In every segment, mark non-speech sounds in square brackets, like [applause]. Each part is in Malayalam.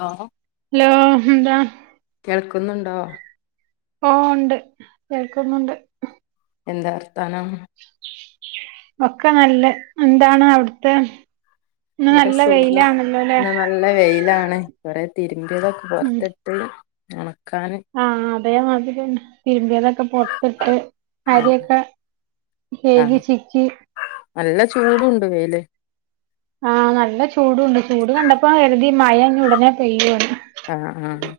ലോ ഹലോ എന്താ കേൾക്കുന്നുണ്ടോ ആഹ് ഒണ്ട് കേൾക്കുന്നുണ്ട് എന്താ വർത്താനം ഒക്കെ നല്ലെഹ് എന്താണ് അവ്ട്ത്തെ ഇന്ന് ഇവിടെ നല്ല സുഖം വെയിലാണല്ലോ ല്ലേ ഇന്ന് നല്ല വെയിലാണ് കൊറേ തിരുമ്പിയതൊക്കെ പൊർത്തിട്ട് ഒണക്കാന് ആഹ് അതേമാതിരിന്നെ തിരുമ്പിയേതൊക്കെ പൊറത്തിട്ട് അരിയൊക്കെ കെയ്കി ആഹ് ചിക്കി നല്ല ചൂടുണ്ട് വെയില് ആഹ് നല്ല ചൂടുണ്ട് ചൂട് കണ്ടപ്പം കെര്തി മഴ ഉടനെ പെയ്യുന്ന് ആഹ് ആഹ്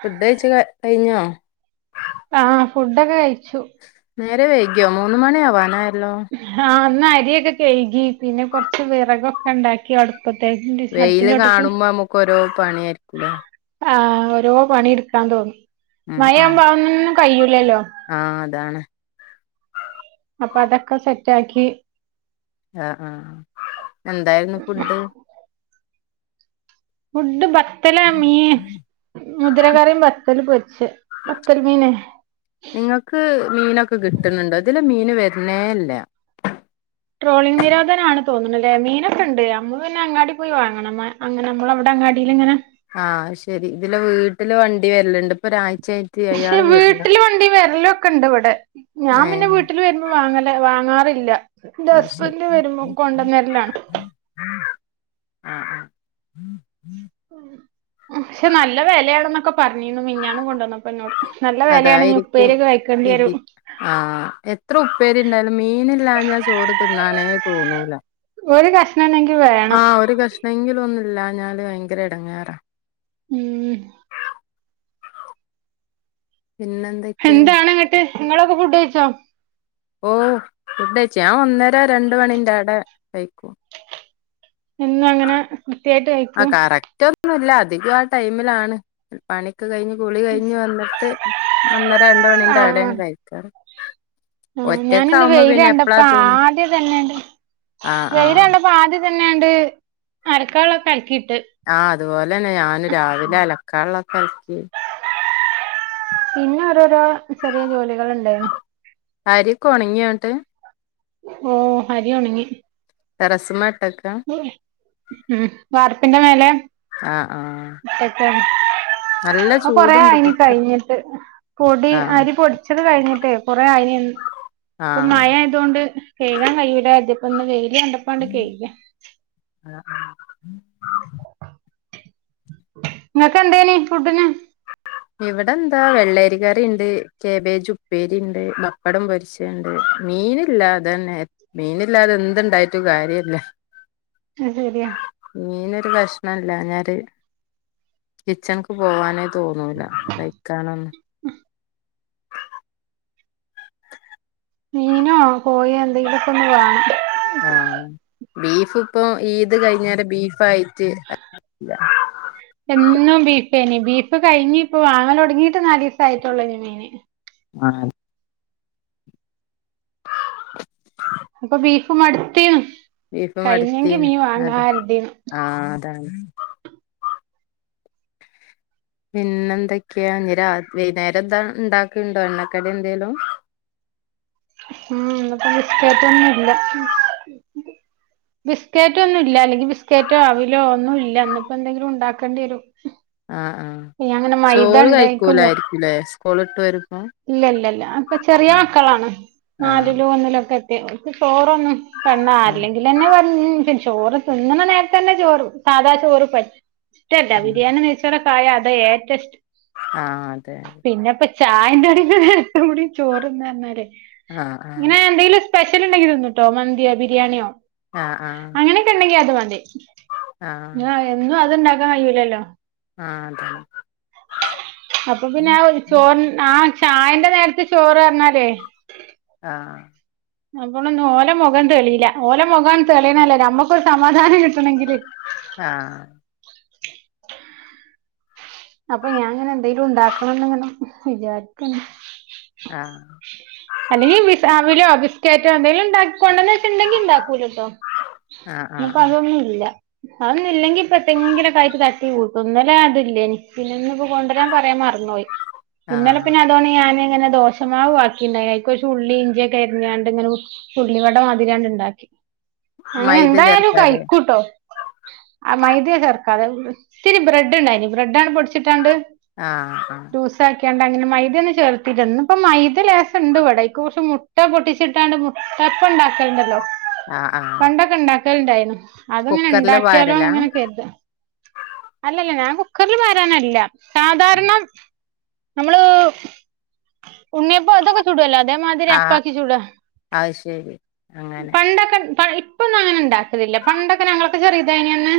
ഫുഡ് കഴ്‌ച്ച് ക കഴിഞ്ഞോ ആഹ് ഫുഡൊക്കെ കഴിച്ചു നേരം വെയ്കിയോ മൂന്ന് മണി ആവാനായല്ലോ ഹാ ഇന്ന് അരിയൊക്കെ കെയ്കി പിന്നെ കൊറച്ച് വിറകൊക്കെ ണ്ടാക്കി അടു പത്തേജ്ണ്ട് വെയില് കാണുമ്പോ നമ്മുക്ക് ഓരോ പണി ആയിരിക്കൂല്ലേ ആഹ് ഓരോ പണി ഇട്ക്കാൻ തോന്നും ഉം ഉം മഴവ്മ്പ അഒന്നും കയ്യുലല്ലോ ആഹ് അതാണ് അപ്പ അതക്കെ സെറ്റക്കി ആഹ് ആഹ് എന്തായിരുന്നു ഫുഡ് ഫുഡ്ഡ് ബ ത്തലാ മീൻ മുതിരകറിം ബത്തല് പൊര്ച്ച് ബത്തല് മീന് നിങ്ങൾക്ക് മീനൊക്കെ കിട്ടുന്നുണ്ടോ ഇതിലെ മീൻ വെര്ണേ ഇല്ല ട്രോളിംഗ് നിരോധന ആണ് തോന്ന്ണ്ല്ലേ മീനൊക്കെണ്ട് അമ്മള് പിന്നെ അങ്ങാടി പോയി വാങ്ങണം മ്മെ അങ്ങനെ മ്മളവ്ടെ അങ്ങാടില് ഇങ്ങനെ ആഹ് ശെരി ഇതിലെ വീട്ടില് വണ്ടി വെര്ല്ണ്ട് ഇപ്പൊരായ് ഷെ വീട്ടില് വണ്ടി വെര്ലൊക്കെണ്ട് ഇവടെ ഞാൻ പിന്നെ ഏഹ് വീട്ട്ല് വ ര്മ്പൊ വാങ്ങല് വാങ്ങാറില്ല ന്റെ ആഹ് ശരി ഹസ്ബൻഡ് വരുമ്പോ കൊണ്ടെന്നെര്ലാണ് ആഹ് ആഹ് ളം ക്ഷെ നല്ല വെലെണ്ന്നൊക്കെ പറഞ്ഞിരുന്നു മിഞ്ഞാന്ന് കൊണ്ടുവന്നപ്പോ ന്നോട് അഹ് വെലെണ് ഞ് അതായിരിക്കും ഉപ്പേരിയൊക്കെ ഇത് കഴിക്കേണ്ടിയെരും ആഹ് എത്ര ഉപ്പേരി ണ്ടായാലും മീനില്ലാ ഞാ ചോറ് തിന്നാനേ തോന്നൂല ഒരു കഷ്ണംണെങ്കി വേണം എപ്പയെങ്കിലും ഒന്നില്ലാഞ്ഞാല് ഭയങ്കര എടങ്ങേറാ ഉം പിന്നെ എന്തെ ഹെന്താണ്ങ്ങിട്ട് ഇങ്ങളൊക്കെ ഫുഡ് കഴിച്ചോ ഓ ഫുഡയ്ച്ചു ഞാൻ ഒന്നര രണ്ട് മണിന്റെ എടെ കഴിക്കും എന്നു അങ്ങനെ കൃത്യായിട്ട് കഴി ആഹ് കറക്റ്റ് ഒന്നുല്ല അധികം ആഹ് ടൈമിലാണ് പണിക്കെ കഴിഞ്ഞ് കുളി കഴിഞ്ഞ് വന്നിട്ട് ഒന്നര രണ്ട് മണിന്റെ ആഹ് എടെണ് ആഹ് കഴിക്കാറ് ആഹ് ഞാനിന്ന് ഒറ്റക്കാവുമ്പോ വെയില് പിന്നെ എപ്പളാ കണ്ടപ്പ തോന്ന ആദ്യ തന്നെണ്ട് ആഹ് വെയില് ആഹ് കണ്ട പ്പൊ ആദ്യത്തന്നെ ആണ്ട് അലക്കാൻ ള്ളൊക്കെ അലക്കിട്ട് ആഹ് അതുപോലെന്നെ ഞാനും രാവിലെ അലക്കാള്ളൊക്കെ അലക്കി പിന്നെ ഓരോരോ ചെറിയ ജോലികൾ ഇണ്ടായിന്നു അരിക്കെ ഒണങ്യോ ന്നട്ട് ഓ അരിയൊണങ്ങി രസമാട്ടക് ഉം ഉം വാർപ്പിന്റെ മേലെ ആഹ് ആഹ് [unintelligible] നല്ല ആഹ് കൊറ ചൂടുണ്ട് ആയിനി പൊറത്ത് കഴിഞ്ഞിട്ട്. പൊടി ആഹ് അരി പൊടി ച്ചത് കഴിഞ്ഞിട്ടെ കൊറെ ആയ്നിന്ന്. ഇപ്പ ആഹ് മഴേ തുകൊണ്ട് കൈകാൻ കയ്യൂല്ല. ദി പ്പ ന്ന് വെയിലി കണ്ടപ്പാണ്ട് കെയ്കാ ആഹ ആ ഇങ്ങക്ക എന്തേനി ഫുഡിന്? ഇവിടെ എന്താ? വെള്ളരി കറിണ്ട്. കേബേജ് ഉപ്പേരിണ്ട്. ബപ്പടം പൊരിച്ച് ട്ട്ണ്ട്. മീനില്ലാ അതന്നെ. മീനില്ലാതെ എന്ത്ണ്ടായിട്ടും കാര്യല്ല്യാ. അഹ് ശര്യാ മീനൊരു കഷ്ണം ഇല്ലാഞ്ഞാല് കിച്ചനിക്ക് പോവാനേ തോന്നൂല. കയ്ക്കാനോന്നും ഉ മീനോ കോയോ എന്തെങ്കിലൊക്കൊന്ന് വേണം. ആഹ് ബീഫ് ഇപ്പോ ഈദ് കഴിഞ്ഞേര ബീഫായിട്ട് ആഹ് ഇല്ല എന്നും ബീഫ് തന്നെ. ബീഫ് കഴിഞ്ഞ് ഇപ്പ വാങ്ങലൊടങ്ങിട്ട് നാലീസായിട്ടോള്ളൂ ഞാൻ മീന് ആഹായി ഇപ്പ ബീഫ് മടുത്തീണു. ബീഫ് കഴിഞ്ഞെങ്കി മടുത്തീന് മീൻ അതെ വാങ്ങാരുതീ ആഹ് അതാണ് പിന്നെന്താക്കെയാ? ഇനി രാ വൈന്നേരം എന്താ ഇണ്ടാക്കിണ്ടോ എണ്ണക്കടി എന്തേലും? ഉം ഇന്ന്പ്പോ ബിസ്‌ക്കേറ്റ് ഒന്നും ഇല്ല. ബിസ്ക്കേറ്റോ ഒന്നും ഇല്ല. അല്ലെങ്കി ബിസ്കേറ്റോ അവിലോ ഒന്നും ഇല്ല. ഇന്ന്പ്പോ എന്തെങ്കിലും ഇണ്ടാക്കണ്ടി വരും. ആഹ് ഇയ്യാങ്ങനെ മൈദ ഇണ്ട് ആയിക്ക് പുവ്വാ ഇല്ലേ സ്കൂളിട്ട് വരും ഇല്ലല്ലല്ല അപ്പ ചെറിയ മക്കളാണ്. ആഹ് നാലിലും ഒന്നിലും ഒക്കെ എത്ത്യാ അപ്പ ചോറൊന്നും ണ്ണാ ആഹ് അല്ലെങ്കിലന്നെ പറഞ്ഞ [unintelligible] ചോറ് തിന്നണ നേരത്തെന്നെ ചോറ് സാദാ ചോറ് പറ്റ് ഷ്ടല്ല. ആഹ് ബിരിയാണി നെയ്ച്ചോറൊക്കെ ആയ അതാ ഏറ്റും ഇഷ്ടം. ആഹ് അതെ പിന്നെപ്പോ ചായെന്റെ കടിം കൂടേ ചോറിന്നാ പറഞ്ഞാലേ ആഹ് ആഹ് ഇങ്ങനെ എന്തെിലും പെഷ്യൽ ഉണ്ടെങ്കി തിന്നുംട്ടോ. മന്ത്യോ ബിരിയാണ്യോ ആഹ് ആഹ് അങ്ങനെക്കെ ഇണ്ടെങ്കി അത് മതി ആഹ് എന്നും അത്ണ്ടാക്കാൻ കയ്യൂല്ലല്ലോ ആഹ് അതന്നേ അപ്പ പിന്നെ ആ ഒര് ചോറ് ആ ചായന്റെ നേരത്ത് ചോറ് പറഞ്ഞാലേ ആഹ് അപ്പളൊന്നും ഓല മൊഖം തെളിയ്ല്ല. ഓല മൊഖം തെളിയണല്ലൊ ഞമ്മക്കൊരു സമാധാനം കിട്ടണങ്കില്. ആഹ് അപ്പ ഞാൻ ങ്ങനെ എന്തെലും ഉണ്ടാക്കണംന്ന് ങ്ങനെ വിചാരിക്കേണ് ആഹ് അല്ലെങ്കി വിസ് അവിലോ ബിസ്ക്കറ്റോ എന്തെങ്കിലും ഉണ്ടാ കൊണ്ടന്ന് വെച്ചിണ്ടെങ്കിൽ ഉണ്ടാക്കൂലട്ടോ ആഹ് ആഹ് ഇന്ന്പ്പ ആഹ് അതൊന്നും ഇല്ല അതൊന്നും ഇല്ലെങ്കി ഇപ്പെത്തെങ്കിലൊക്ക ആയിട്ട് തട്ടി കൂട്ടും. ഇന്നലെ അത് ഇല്ലേനി പിന്നെ ഇന്ന് ഇപ്പോ കൊണ്ടരാൻ പറയാൻ മറന്നുപോയി. ഇന്നലെ ആഹ് പിന്നെ [unintelligible] ഞാനിങ്ങനെ ദോശമാവ് ബാക്കിണ്ടായി. അതിക്ക് കൊറച്ചു ഉള്ളി ഇഞ്ച്യൊക്കെ അരിഞ്ഞാണ്ട് ഇങ്ങന ഉള്ളിവട മാതിരി ആണ് ഇണ്ടാക്കി. അങ്ങനെ മൈദ എന്തായാലും ചേർക്കാതെ കഴിക്കൂട്ടോ. ആഹ് മൈദ ചേർക്കാതെ. ഇത്തിരി ബ്രെഡ് ഇണ്ടായിനി. ബ്രെഡങ്ങാട് പൊടിച്ചിട്ടാണ്ട്. ആഹ് ആഹ് ജ്യൂസാക്കിയാണ്ട് അങ്ങനെ മൈദ ഒന്നും ചേർത്തില്ല. ഇന്നിപ്പോ മൈദ ലേശം ഇണ്ട് ഇവടെ. അതിക്ക് കൊറച്ച് മുട് മുട്ട പൊട്ടിച്ചിട്ടാണ്ട് മുട്ടയപ്പം ഇണ്ടാക്കലുണ്ടല്ലോ ആഹ് ആഹ് പണ്ടൊക്കെ ഇണ്ടാക്കലുണ്ടായിനു അത് ഇങ്ങനെ കുക്കറില് ഇണ്ടാക്കിയാലോന്ന് പാരലാ ഇങ്ങനെ കരുതാ അല്ലല്ല ഞാൻ കുക്കറിൽ പാരാനല്ല സാധാരണ നമ്മള് ഉണ്ണിയപ്പോ അതൊക്കെ ചു ചുടുവല്ലോ അതേമാതിരി ആഹ് അപ്പാക്കി ചുടാ അത് ശരി അങ്ങനെ പണ്ടൊക്കെ ഇണ്ട് പ ഇപ് ഇപ്പൊന്നും അങ്ങനെ ഇണ്ടാക്കലില്ല പണ്ടൊക്കെ ഞങ്ങളൊക്കെ ചെറീതായിനന്ന്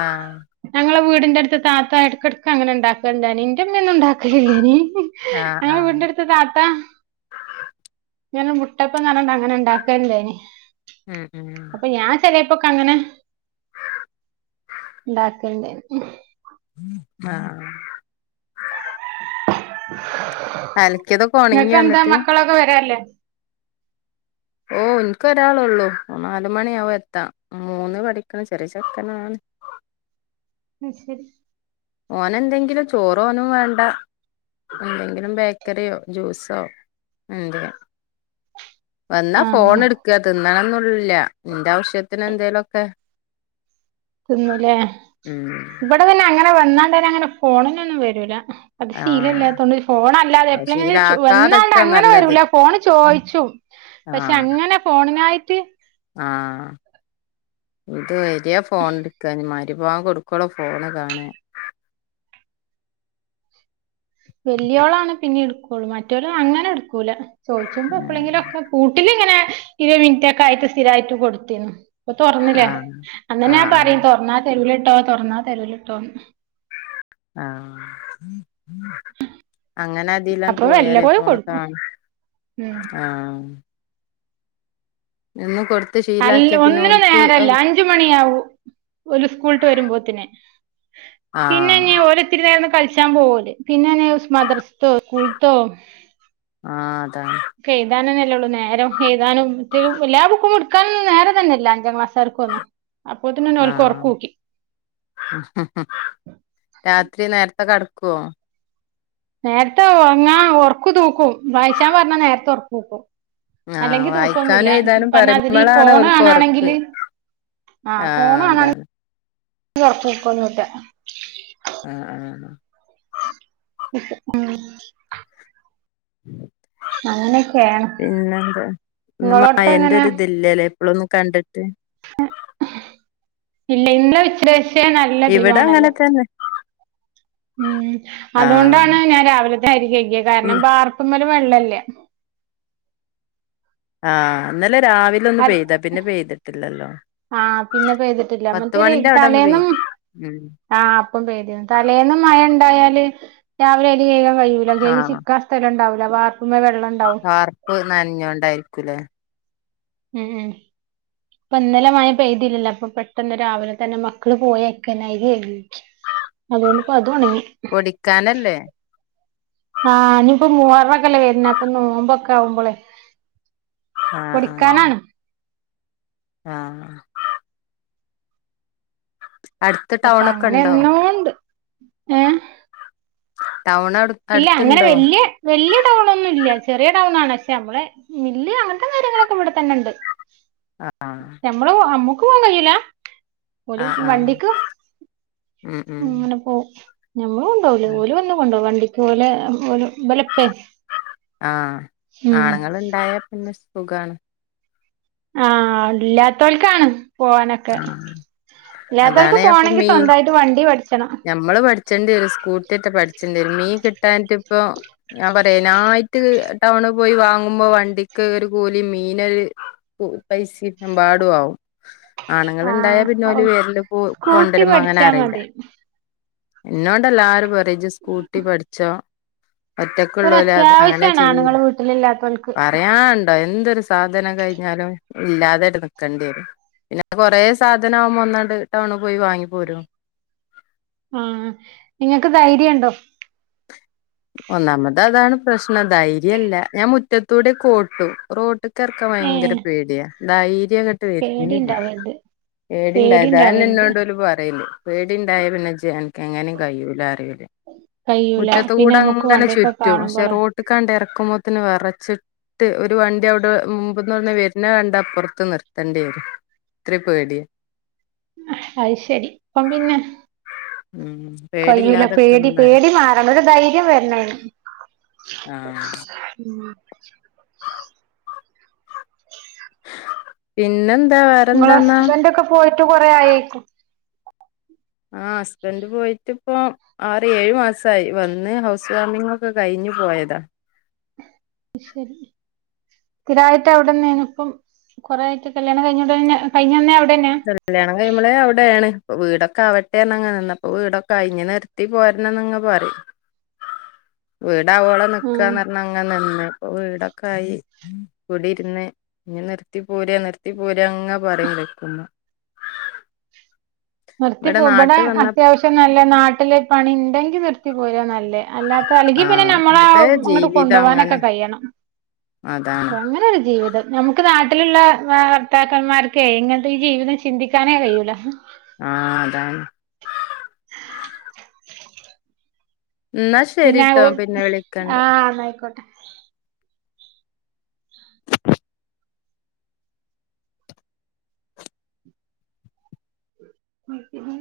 ആഹ് ഞങ്ങളെ വീടിന്റെട്ത്തെ താത്ത എടക്കട്ക്കങ്ങനെ ഇണ്ടാക്കല്ണ്ടേനി ഇന്റെ ഉമ്മയൊന്നും ഇണ്ടാക്കലില്ലേനീ ആഹ് ഞങ്ങളെ ആഹ് വീടിന്റെട്ത്ത് ത്തെ താത്ത ഇങ്ങനെ മുട്ടപ്പന്ന് പറഞ്ഞ് ഇണ്ടാക്കല്ണ്ടേനി ഉം ഉം അപ്പ ഞാൻ ചെലേപ്പൊക്കെ അങ്ങനെ ഇണ്ടാക്കല്ണ്ടേനി ആഹ് അലക്കിയതൊക്കെ ഒണങ്ങിയോ ഇങ്ങക്കെന്താ എന്നിട്ട് മക്കളൊക്കെ വരാറില്ലേ ഓഹ് ഇൻക്ക് ഒരാളൊള്ളൂ നാല്മണിയാവും എത്താ മൂന്ന് പഠിക്ക്ണ ചെറിയ ചെക്കനാണ് അത് ശരി ഓനെന്തെങ്കിലും ചോറ് ഓനും വേണ്ട എന്തെങ്കിലും ബേക്ക് ക്കറിയോ ജൂസോ എന്തേ വന്നാ ഫോൺ ആഹ് എടു ക്ക തിന്നണന്നുല്ല ഇന്റെ ആവശ്യത്തിന് എന്തേലൊക്കെ തിന്നൂലേ ഉം ഇവിടെ പിന്നെ അങ്ങനെ വന്നാണ്ടരെ അങ്ങനെ ഫോണിനൊന്നും വെരൂല അത് ആഹ് ശീലല്ലാത്തോണ്ട് ഫോണല്ലാതെ അത് എപ്പളേലും വന്നാണ്ട് ശീലാക്കാതെക്കാ അങ്ങനെ നല്ലത് വെരൂല ഫോണ് ചോയിച്ചും പക്ഷെ ആഹ് അങ്ങനെ ഫോണിനായിട്ട് ആഹ് ഇത് വെരാ ഫോണ് എട്ക്കാ ഞ് മഹരി ബാങ്ക് കൊടു ക്കളു ഫോണ്കാണാ വെല്ല്യോളാണ് പിന്നിം ഇടുക്കുള്ളൂ മറ്റോല് അങ്ങനെ ഇടുക്കൂല ചോയിച്ചുമ്പോ എപ്പളെങ്കിലൊക്കെ പൂട്ടിലിങ്ങനെ ഇരുവ മിൻറ്റൊക്കെ ആയിട്ട് സ്ഥിരയിട്ട് കൊടുത്തിനു ഇപ്പൊ തൊർന്നിലെ ആഹ് അന്നന്നെ ഞാൻ ആഹ് ആഹ് പറിം തൊർന്നാ തെരൂലട്ടോ തൊർന്നാ തെരൂലട്ടോന്ന് ആഹ് അങ്ങനെ അതിലാണ് അപ്പൊ പോയാലേ വല്ലപ്പോഴും ഫോണ് കൊടുക്കും കാണ് ഉം ആഹ് നിന്ന് കൊടു അല്ല ഒന്നിനു നേരല്ല അഞ്ച് മണിയാവും ഓല് സ്കൂള്ട്ട് വരുമ്പോത്തിന് പിന്നെ ആഹ് ഇനി ഓല് ഇത്തിരി നേരന്ന് കളിച്ചാൻ പോവോല് പിന്നെ വന്ന് ഉസ് മദ്രസ്സ്ത്തോ സ്കൂള്ത്തോ ആഹ് അതാണ് ക്കെ എഴുതാനെന്നെള്ളു നേരം എഴുതാനും ത്തിനും എല്ലാ ബുക്കും എടുക്കാനൊന്നും നേരം തന്നെല്ല അഞ്ചാം ക്ലാസ്സാര്ക്കൊന്നും ആഹ് രാത്രി നേരത്തെ കെടക്കോ? നേരത്തെ ഒർങ്ങാ ഒർക്ക് തൂക്കും വായിച്ചാൻ പറഞ്ഞാ നേരത്തെ ഒർക്കൂക്കും ആഹ് വായിക്കാനും എഴുതാനും പറഞ്ഞാതിരി പറിയിമ്പളാണ് ഫോണ് ഓൽക്ക് ഒർക്ക് കാണാണെങ്കില് ആഹ് അതാണ് [unintelligible] ഒർക്കൂക്കൊന്നുല്ല ആഹ് ആഹ് [unintelligible] ആഹ് അങ്ങനെയൊക്കെയാണ് പിന്നെന്ത് ഇന്ന് നിങ്ങളോടത്ത് മയന്റെ എങ്ങനെ ഒരു ഇത് ഇല്ല ലേ ഇപ്പളൊന്നും കണ്ടിട്ട് ഇല്ല ഇന്നെലെ ഇച്ചിരിശ്ശെ നല്ല ഇവിടെ തെളിവാണല്ലോ അങ്ങനെ തന്നെ ഉം അതോണ്ടാണ് ആഹ് ഞാൻ രാവിലത്തെ അരികെയ്കിയെ കാരണം ബാർപ്പ്മ്മല് വെള്ളല്ല ആഹ് ഇന്നലെ രാവി ലൊന്ന് അൽ പെയ്താ പിന്നെ പെയ്തിട്ടില്ലല്ലോ ആ പിന്നെ പെയ്തിട്ടില്ല പത്ത് മറ്റേത് മണിന്റെ അവിടെ ഒന്ന് പെയ് തലേന്നും ഉം ആഹ് അപ്പം പെയ്തിണ് തലേന്നും മയ ഇണ്ടായാല് രാവിലെ അരി കൈകാൻ കയ്യൂല കൈകി ആഹ് ചിക്കാൻ സ്ഥലണ്ടാവൂല വാർപ്പ്മ്മ വെള്ളണ്ടാവും വാർപ്പ് നൻഞ്ഞോണ്ടായിരിക്കൂലേ ഉം ഉം പ്പന്നലെ മയ പെയ്തില്ലല്ലോ അപ്പൊ പെട്ടന്ന് രാവിലെ തന്നെ മക്കള് പോയേക്കെന്നെ അരിയെകി അതോണ്ട്പ്പതൊണങ്ങി വിക്കാൻ അല്ലെ ആഹ് ഞ്ഞ്പ്പ മുഹറൊക്കല്ലെ വര്ണ അപ്പൊ നോമ്പൊക്കാവുമ്പളേ ആഹ് ആഹ് ആഹ് അട്ത്ത് അപ്പൊ അങ്ങനെ ടൗണൊക്കെണ്ടോ എന്നൂണ്ട് ഏഹ് ടൗണടു ഇല്ല അങ്ങനെ വല്യ വല്യ ടൗണൊന്നുല്ല ചെറിയ ടൗണാണ് പക്ഷെ മ്മള് മില്ല് അങ്ങനത്തെ കാര്യങ്ങളൊക്കെ വടെ തന്നെ ണ്ട് ആഹ് ഞമ്മള് നമ്മുക്ക് പോവാൻ കയ്യൂല ഓല് ആഹ് ആഹ് വണ്ടിക്ക് ഉം അങ്ങനെ ഉം പോവും ഞമ്മളെ കൊണ്ടോവുല ഓല് വന്ന് കൊണ്ടോവും വണ്ടിക്ക് ഓലെ ബലെപ്പെ ആഹ് ആണുങ്ങള്ണ്ടായാ പിന്നെ സുഖാണ് ആഹ് ഇല്ലാത്തോൽക്കാണ് പോവാനൊക്കെ ആഹ് അതാണ് ഇല്ലാത്തോൽക്ക് പോകണെങ്കി സ്വന്തായിട്ട് വണ്ടി പഠിച്ചണം മ്മള് പഠിച്ചണ്ട്യരും സ്കൂട്ട്യറ്റെ പഠിച്ചണ്ട്യ രും മീ കിട്ടാൻട്ട് പ്പൊ ഞാൻ പറയേ അയ്നായിറ്റ് ടൗണ് പോയി വാങ്ങുമ്പോ വണ്ടിക്ക് ഒരു കൂലിം മീനൊര് ഉം പൈസിം എമ്പാടു ആവും ആണുങ്ങള്ണ്ടായാ ആഹ് പിന്നോല് ഔ വെരല് പോ സ്കൂട്ടി കൊണ്ടരുമ്പോ അങ്ങനെ പഠിച്ചാ അറീല്ല മതി ഇന്നോണ്ടല്ലാരും പറിം ജ് സ്കൂട്ടി പഠ് ചോ ഒറ്റക്കള്ളൂലേ അത് അങ്ങനെ ഒരത്യാവശ്യാണ് ചെയ്യ് ആണുങ്ങള് വീട്ടിലില്ലാത്തോൽക്ക് പറയാണ് ണ്ട എന്തൊരു സാധനം കയ്ഞ്ഞാലും ഇല്ലാതേണ്ട് നിക്കണ്ടെരും കൊറേ സാധനാവുമ്പോ ഒന്നാണ്ട് ടൗണ് പോയി വാങ്ങിപ്പോരും ആഹ് ഇങ്ങക്ക് ധൈര്യണ്ടോ ഒന്നാമതതാണ് പ്രശ്നം ധൈര്യല്ല ഞാൻ മുറ്റത്തൂടെക്കെ ഓട്ടും റോ ട്ട്കറക്കാൻ ഭയങ്കര ഏഹ് പേടിയാ ധൈര്യങ്ങട്ട് ട്ട് വരണില്ല പേടിണ്ടാവരുത് പേടിണ്ടാവര്ത് പേടിണ്ടാവരുത് അതന്നെന്നോട് ഓല് പറയല് പേടിണ്ടായ പിന്നെ ജ് അനക്ക് എങ്ങനും കയൂലാ പറിം ഓല് കയ്യൂല പിന്നെ നമുക്ക് കൂടങ്ങനെ വണ്ടിയൊക്കെ ചുറ്റും പക്ഷെ കാണുമ്പള് റോട്ട് കാണ്ട് എറക്കുമ്പോത്തന് വെറച്ച് ട്ട് ഒരു വണ്ടി അവിടെ മുമ്പ്ന്നൊന്ന് വരണ കണ്ട അപ്പൊറത്ത് നിർത്തണ്ടി വരും ത്രിം പേട്യാ അയ് ശരി അപ്പം പിന്നെ ഉം കയ്യൂല്ല പേടി പേടില്ലാതെക്കണംന്നറിം പേടി മാറണം ഒരു ധൈര്യം വരണയിന് ആഹ് പിന്നെന്താ നിങ്ങളെ വേറെന്താന്നാ ഹസ്ബന്റ് ഒക്കെ പോയിട്ട് കൊറെ ആയേക്കും ആഹ് ഹസ്ബൻഡ് പോയിട്ട് ഇപ്പോ ആറ് ഏഴ് മാസായി വന്ന് ഹൗസ് വാമിംഗ് ഒക്കെ കയ്ഞ്ഞ് പോയതാ അയ് ശരി സ്ഥിരായിട്ട് അവടെന്നേണ് ഇപ്പം കുറെ ആയിട്ട് കല്യാണം കഴിഞ്ഞ ഉടനെന്നെ കയ്ഞ്ഞന്നെ അവിടെന്നാ കല്യാണം കഴിയുമ്പളേ അവിടെയാണ് വീടൊക്കെ ആവട്ടെ എന്ന് ഞ്ഞങ്ങനെ നിന്ന ഇപ്പൊ വീടൊക്കെ അയി ഇഞ്ഞ് നിർ ട്ടി പോരണം ന്ന് ങ്ങ പറിം വീടാവോളം നിക്കാ ഉം ന്നറഞ്ഞങ്ങനെ നിന്ന് ഇപ്പൊ വീടൊക്കായി കുടിര്ന്ന് ഇഞ്ഞ് നിർത്തി പോരാ നിർത്തി പോരാ അങ്ങെനെ പറിം വിളിക്കുമ്പം നിർത്തിപ്പോ ഇവിടെ നാട്ട് വന്ന അത്യാവശ്യം നല്ല നാട്ടില് പണി ഉണ്ടെങ്കി നിർത്തി പോരാ നല്ലേ അല്ലാത്ത അല്ലെങ്കി പിന്നെ ആഹ് നമ്മളാ വെറുതെ അങ്ങോട്ട് ജീവിതം കൊണ്ടോകാനൊക്കെ അങ്ങനെ കഴിയണം അതാണ് അങ്ങനൊരു ജീവിതം നമുക്ക് നാട്ടിലുള്ള ഭർത്താക്കന്മാർക്ക് ഇങ്ങനത്തെ ഈ ജീവിതം ചിന്തിക്കാനേ കഴിയൂല ആഹ് അതാണ് എന്നാ പിന്നെ ശരിട്ടോ ആവോ പിന്നെ വിളിക്കണ്ട് ആഹ് ന്നായിക്കോട്ടെ ഉം